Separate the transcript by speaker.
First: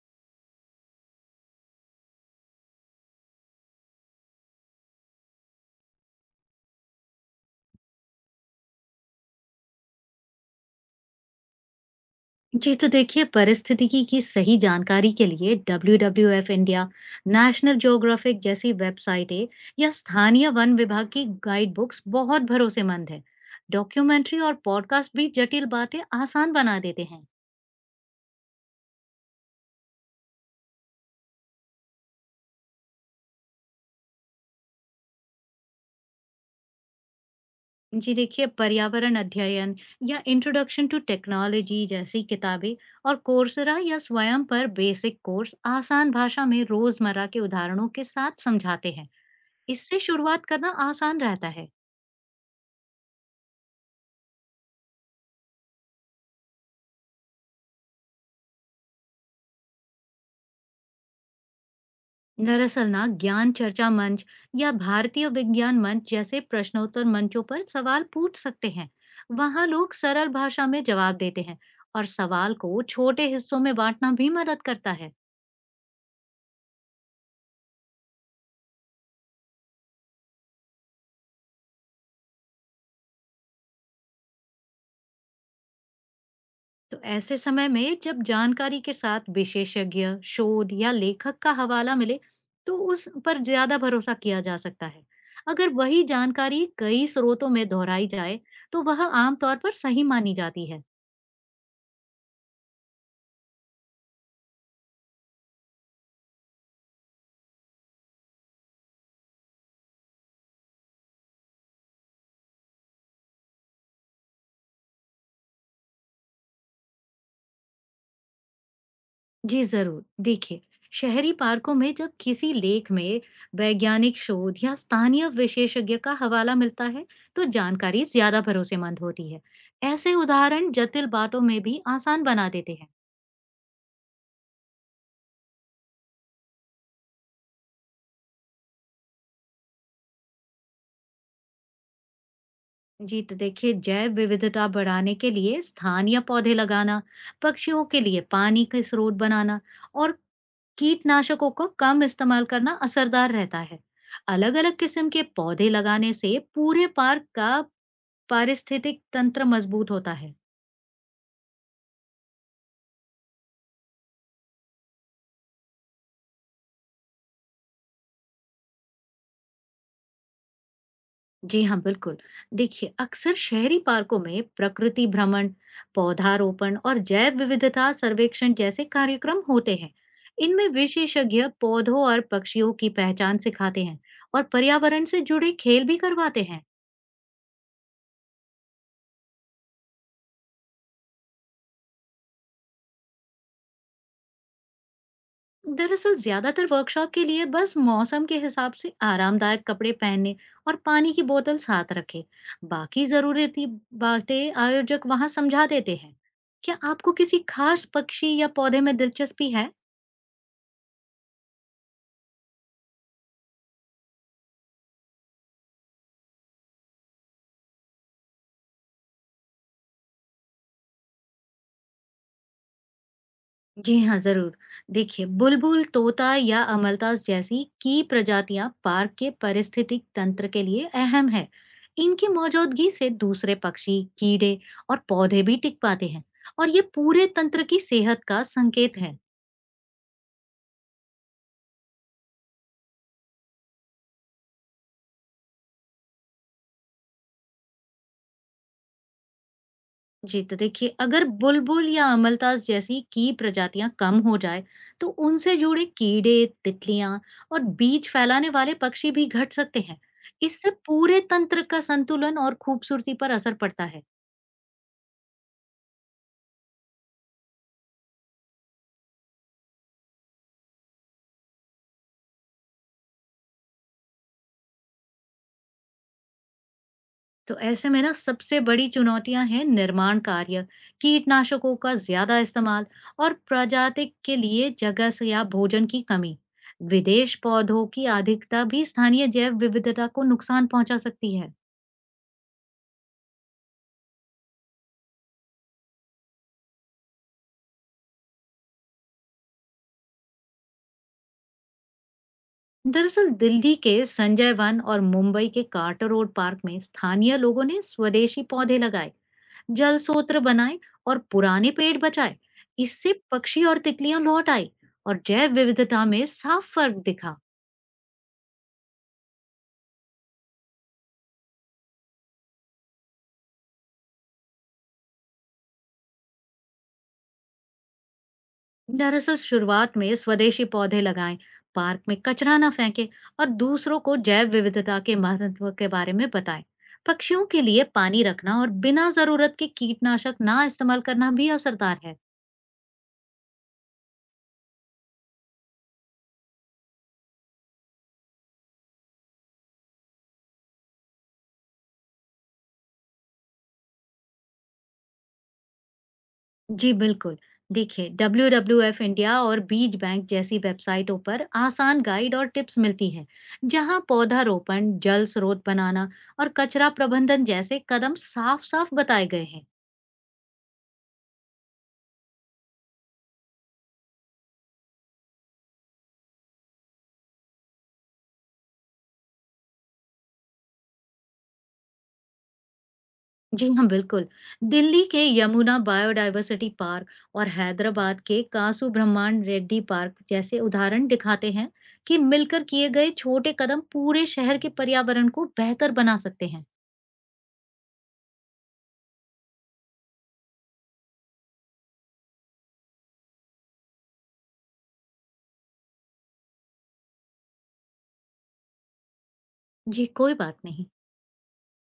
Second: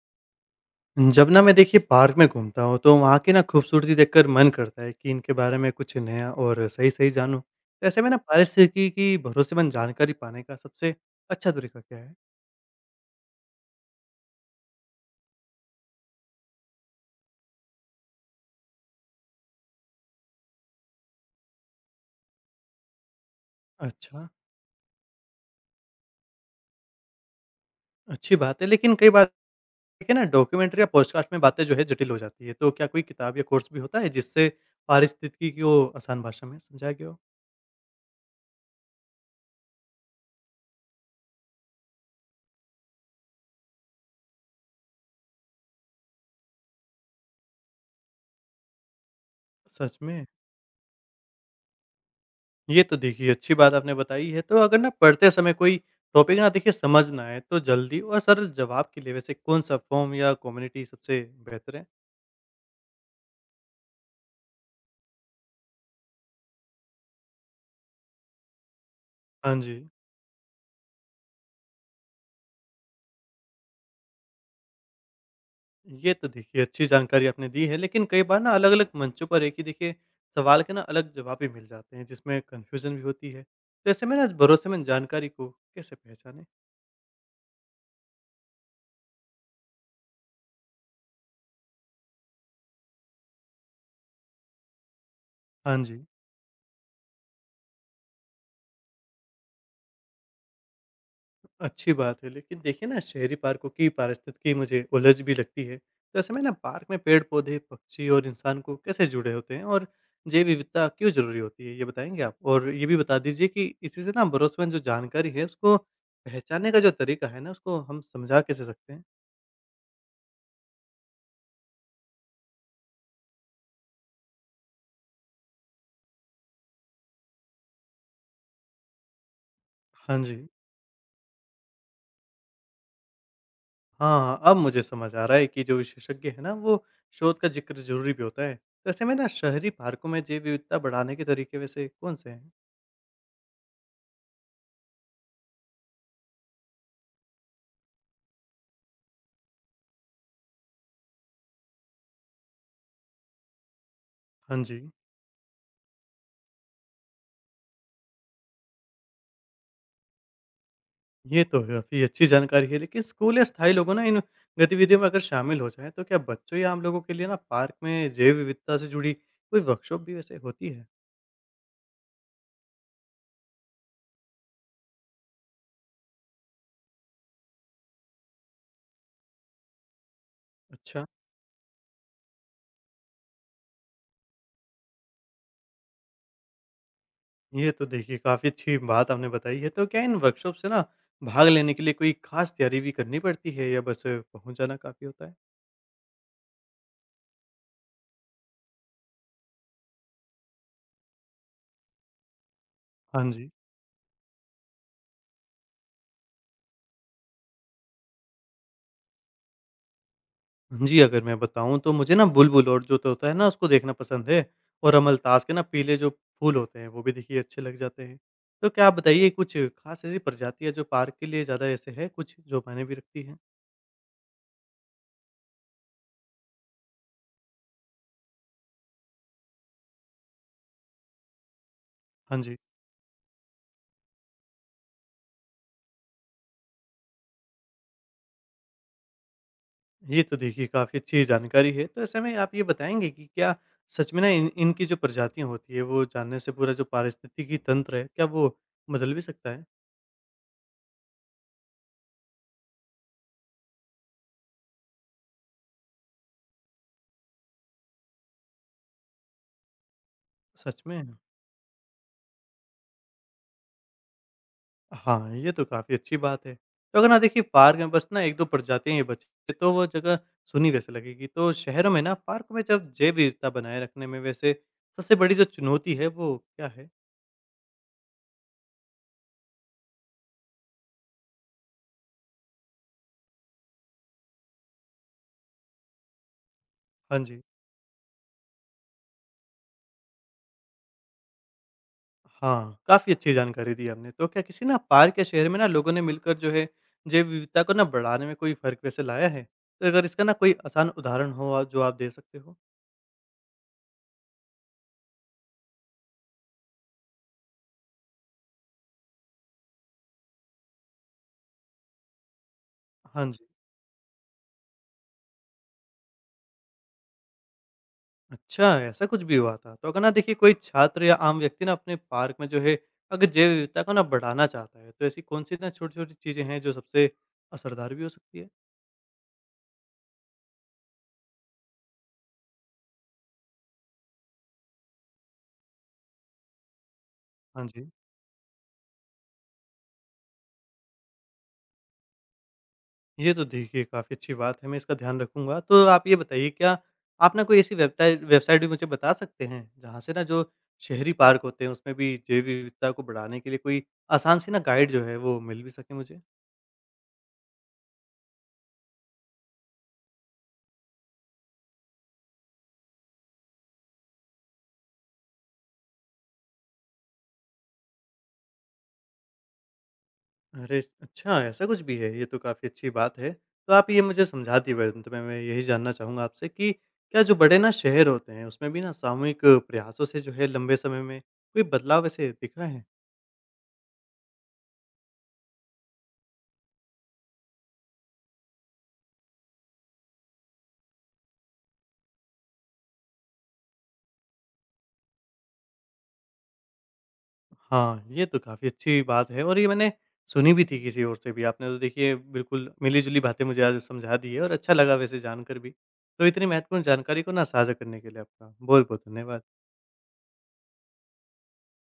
Speaker 1: जब ना मैं देखिए पार्क में घूमता हूँ तो वहाँ की ना खूबसूरती देखकर मन करता है कि इनके बारे में कुछ नया और सही सही जानूँ, तो ऐसे में ना पारिस्थितिकी की भरोसेमंद जानकारी पाने का सबसे अच्छा तरीका क्या है?
Speaker 2: जी तो देखिए, परिस्थितिकी की सही जानकारी के लिए WWF इंडिया, नेशनल ज्योग्राफिक जैसी वेबसाइटें या स्थानीय वन विभाग की गाइड बुक्स बहुत भरोसेमंद है।
Speaker 1: अच्छा।
Speaker 2: डॉक्यूमेंट्री और पॉडकास्ट भी जटिल बातें आसान बना देते हैं।
Speaker 1: अच्छी बात है, लेकिन कई बार देखिए ना डॉक्यूमेंट्री या पॉडकास्ट में बातें जो है जटिल हो जाती है, तो क्या कोई किताब या कोर्स भी होता है जिससे पारिस्थितिकी को आसान भाषा में समझाया गया हो?
Speaker 2: जी देखिए, पर्यावरण अध्ययन या इंट्रोडक्शन टू टेक्नोलॉजी जैसी किताबें और कोर्सरा या स्वयं पर बेसिक कोर्स आसान भाषा में रोजमर्रा के उदाहरणों के साथ समझाते हैं।
Speaker 1: सच
Speaker 2: इससे
Speaker 1: में?
Speaker 2: शुरुआत करना आसान रहता है।
Speaker 1: ये तो देखिए अच्छी बात आपने बताई है। तो अगर ना पढ़ते समय कोई टॉपिक ना देखिए समझ ना आए, तो जल्दी और सरल जवाब के लिए वैसे कौन-सा फ़ॉर्म या कम्युनिटी सबसे बेहतर है?
Speaker 2: दरअसल ना, ज्ञान चर्चा मंच या भारतीय विज्ञान मंच जैसे प्रश्नोत्तर मंचों पर सवाल पूछ सकते हैं।
Speaker 1: हाँ
Speaker 2: वहाँ
Speaker 1: जी।
Speaker 2: लोग सरल भाषा में जवाब देते हैं, और सवाल को छोटे हिस्सों में बांटना भी मदद करता है।
Speaker 1: ये तो देखिए अच्छी जानकारी आपने दी है, लेकिन कई बार ना अलग-अलग मंचों पर एक ही देखिए सवाल के ना अलग जवाब भी मिल जाते हैं, जिसमें कन्फ्यूज़न भी होती है। तो ऐसे में ना भरोसेमंद जानकारी को कैसे पहचानें?
Speaker 2: तो ऐसे समय में जब जानकारी के साथ विशेषज्ञ शोध या लेखक का हवाला मिले, तो उस पर ज्यादा भरोसा किया जा सकता है। अगर
Speaker 1: हाँ
Speaker 2: वही
Speaker 1: जी।
Speaker 2: जानकारी कई स्रोतों में दोहराई जाए, तो वह आमतौर पर सही मानी जाती है।
Speaker 1: अच्छी बात है, लेकिन देखिए ना शहरी पार्कों की पारिस्थितिकी मुझे उलझ भी लगती है। तो ऐसे में ना पार्क में पेड़-पौधे, पक्षी और इंसान को कैसे जुड़े होते हैं, और जैव विविधता क्यों ज़रूरी होती है, ये बताएँगे आप? और ये भी बता दीजिए कि इसी से ना भरोसेमंद जो जानकारी है उसको पहचानने का जो तरीका है ना, उसको हम समझा कैसे सकते हैं?
Speaker 2: जी जरूर, देखिए, शहरी पार्कों में जब किसी लेख में वैज्ञानिक शोध या स्थानीय विशेषज्ञ का हवाला मिलता है, तो जानकारी ज्यादा भरोसेमंद होती है। ऐसे
Speaker 1: हाँ जी।
Speaker 2: उदाहरण जटिल बातों में भी आसान बना देते हैं।
Speaker 1: हाँ, हाँ, अब मुझे समझ आ रहा है कि जो विशेषज्ञ है ना, वो शोध का ज़िक्र ज़रूरी भी होता है। तो ऐसे में ना शहरी पार्कों में जैव विविधता बढ़ाने के तरीके वैसे कौन से हैं?
Speaker 2: जी तो देखिए, जैव विविधता बढ़ाने के लिए स्थानीय पौधे लगाना, पक्षियों के लिए पानी के स्रोत बनाना और कीटनाशकों को कम इस्तेमाल करना असरदार रहता है। अलग
Speaker 1: हाँ
Speaker 2: अलग
Speaker 1: जी।
Speaker 2: किस्म के पौधे लगाने से पूरे पार्क का पारिस्थितिक तंत्र मजबूत होता है।
Speaker 1: ये तो काफ़ी अच्छी जानकारी है, लेकिन स्कूल या स्थायी लोगों ना इन गतिविधियों में अगर शामिल हो जाएँ, तो क्या बच्चों या आम लोगों के लिए ना पार्क में जैव विविधता से जुड़ी कोई वर्कशॉप भी वैसे होती है?
Speaker 2: जी हाँ, बिल्कुल। देखिए, अक्सर शहरी पार्कों में प्रकृति भ्रमण, पौधारोपण और जैव विविधता सर्वेक्षण जैसे कार्यक्रम होते हैं। इनमें
Speaker 1: अच्छा।
Speaker 2: विशेषज्ञ पौधों और पक्षियों की पहचान सिखाते हैं और पर्यावरण से जुड़े खेल भी करवाते हैं।
Speaker 1: ये तो देखिए काफ़ी अच्छी बात आपने बताई है। तो क्या इन वर्कशॉप से ना भाग लेने के लिए कोई खास तैयारी भी करनी पड़ती है, या बस पहुँच जाना काफ़ी होता है?
Speaker 2: दरअसल ज्यादातर वर्कशॉप के लिए बस मौसम के हिसाब से आरामदायक कपड़े पहनने और पानी की बोतल साथ रखें। बाकी
Speaker 1: हाँ जी।
Speaker 2: जरूरती बातें आयोजक वहां समझा देते हैं। क्या आपको किसी खास पक्षी या पौधे में दिलचस्पी है?
Speaker 1: जी, अगर मैं बताऊँ, तो मुझे ना बुलबुल और जो तोता है ना उसको देखना पसंद है, और अमलतास के ना पीले जो फूल होते हैं वो भी देखिए अच्छे लग जाते हैं। तो क्या आप बताइए कुछ खास ऐसी प्रजातियाँ जो पार्क के लिए ज़्यादा ऐसे है, कुछ जो मायने भी रखती हैं?
Speaker 2: जी हाँ जरूर। देखिए, बुलबुल, तोता या अमलतास जैसी की प्रजातियां पार्क के पारिस्थितिक तंत्र के लिए अहम है। इनकी
Speaker 1: हाँ जी,
Speaker 2: मौजूदगी से दूसरे पक्षी, कीड़े और पौधे भी टिक पाते हैं, और ये पूरे तंत्र की सेहत का संकेत है।
Speaker 1: ये तो देखिए काफ़ी अच्छी जानकारी है। तो ऐसे में आप ये बताएँगे कि क्या सच में ना इन इनकी जो प्रजातियाँ होती है वो जानने से पूरा जो पारिस्थितिकी तंत्र है, क्या वो बदल भी सकता है?
Speaker 2: जी, तो देखिए, अगर बुलबुल या अमलतास जैसी की प्रजातियां कम हो जाए, तो उनसे जुड़े कीड़े, तितलियां और बीज फैलाने वाले पक्षी भी घट सकते हैं। इससे
Speaker 1: सच में?
Speaker 2: पूरे तंत्र का संतुलन और खूबसूरती पर असर पड़ता है।
Speaker 1: हाँ, ये तो काफ़ी अच्छी बात है। तो अगर ना देखिए पार्क में बस ना 1-2 प्रजातियाँ ही बची, तो वो जगह सूनी वैसे लगेगी। तो शहरों में ना पार्क में जब जैव विविधता बनाए रखने में वैसे सबसे बड़ी जो चुनौती है वो क्या है?
Speaker 2: तो ऐसे में ना, सबसे बड़ी चुनौतियां हैं निर्माण कार्य, कीटनाशकों का ज्यादा इस्तेमाल और प्रजाति के लिए जगह से या भोजन की कमी।
Speaker 1: हाँ
Speaker 2: विदेश
Speaker 1: जी।
Speaker 2: पौधों की अधिकता भी स्थानीय जैव विविधता को नुकसान पहुंचा सकती है।
Speaker 1: हाँ, काफ़ी अच्छी जानकारी दी आपने। तो क्या किसी ना पार्क या शहर में ना लोगों ने मिलकर जो है जैव विविधता को ना बढ़ाने में कोई फ़र्क वैसे लाया है? तो अगर इसका ना कोई आसान उदाहरण हो आप जो आप दे सकते हो?
Speaker 2: दरअसल दिल्ली के संजय वन और मुंबई के कार्टर रोड पार्क में स्थानीय लोगों ने स्वदेशी पौधे लगाए, जल स्रोत बनाए और पुराने पेड़ बचाए। इससे
Speaker 1: हाँ जी।
Speaker 2: पक्षी और तितलियां लौट आई और जैव विविधता में साफ फर्क दिखा।
Speaker 1: अच्छा, ऐसा कुछ भी हुआ था? तो अगर ना देखिए कोई छात्र या आम व्यक्ति ना अपने पार्क में जो है अगर जैव विविधता को ना बढ़ाना चाहता है, तो ऐसी कौन-सी ना छोटी-छोटी चीज़ें हैं जो सबसे असरदार भी हो सकती है?
Speaker 2: दरअसल शुरुआत में स्वदेशी पौधे लगाएं, पार्क में कचरा ना फेंके और दूसरों को जैव विविधता के महत्व के बारे में बताएं। पक्षियों के
Speaker 1: हाँ
Speaker 2: लिए
Speaker 1: जी।
Speaker 2: पानी रखना और बिना जरूरत के कीटनाशक ना इस्तेमाल करना भी असरदार है।
Speaker 1: ये तो देखिए काफ़ी अच्छी बात है, मैं इसका ध्यान रखूँगा। तो आप ये बताइए, क्या आप ना कोई ऐसी वेबटाइ वेबसाइट भी मुझे बता सकते हैं जहाँ से ना जो शहरी पार्क होते हैं उसमें भी जैव विविधता को बढ़ाने के लिए कोई आसान सी ना गाइड जो है वो मिल भी सके मुझे?
Speaker 2: जी बिल्कुल। देखिए, WWF इंडिया और बीज बैंक जैसी वेबसाइटों पर आसान गाइड और टिप्स मिलती हैं, जहां पौधारोपण, जल स्रोत बनाना और कचरा प्रबंधन जैसे कदम साफ-साफ बताए गए हैं।
Speaker 1: अरे! अच्छा, ऐसा कुछ भी है? ये तो काफ़ी अच्छी बात है। तो आप ये मुझे समझा दिए। अंत में मैं यही जानना चाहूँगा आपसे कि क्या जो बड़े ना शहर होते हैं, उसमें भी ना सामूहिक प्रयासों से जो है लंबे समय में कोई बदलाव ऐसे दिखा है?
Speaker 2: जी हाँ, बिल्कुल। दिल्ली के यमुना बायोडायवर्सिटी पार्क और हैदराबाद के कासु ब्रह्मांड रेड्डी पार्क जैसे उदाहरण दिखाते हैं कि मिलकर किए गए छोटे कदम पूरे शहर के पर्यावरण को बेहतर बना सकते हैं।
Speaker 1: हाँ, ये तो काफ़ी अच्छी बात है, और ये मैंने सुनी भी थी किसी और से भी। आपने तो देखिए बिल्कुल मिली-जुली बातें मुझे आज समझा दी है, और अच्छा लगा वैसे जानकर भी। तो इतनी महत्वपूर्ण जानकारी को ना साझा करने के लिए आपका बहुत-बहुत धन्यवाद।
Speaker 2: जी, कोई बात नहीं।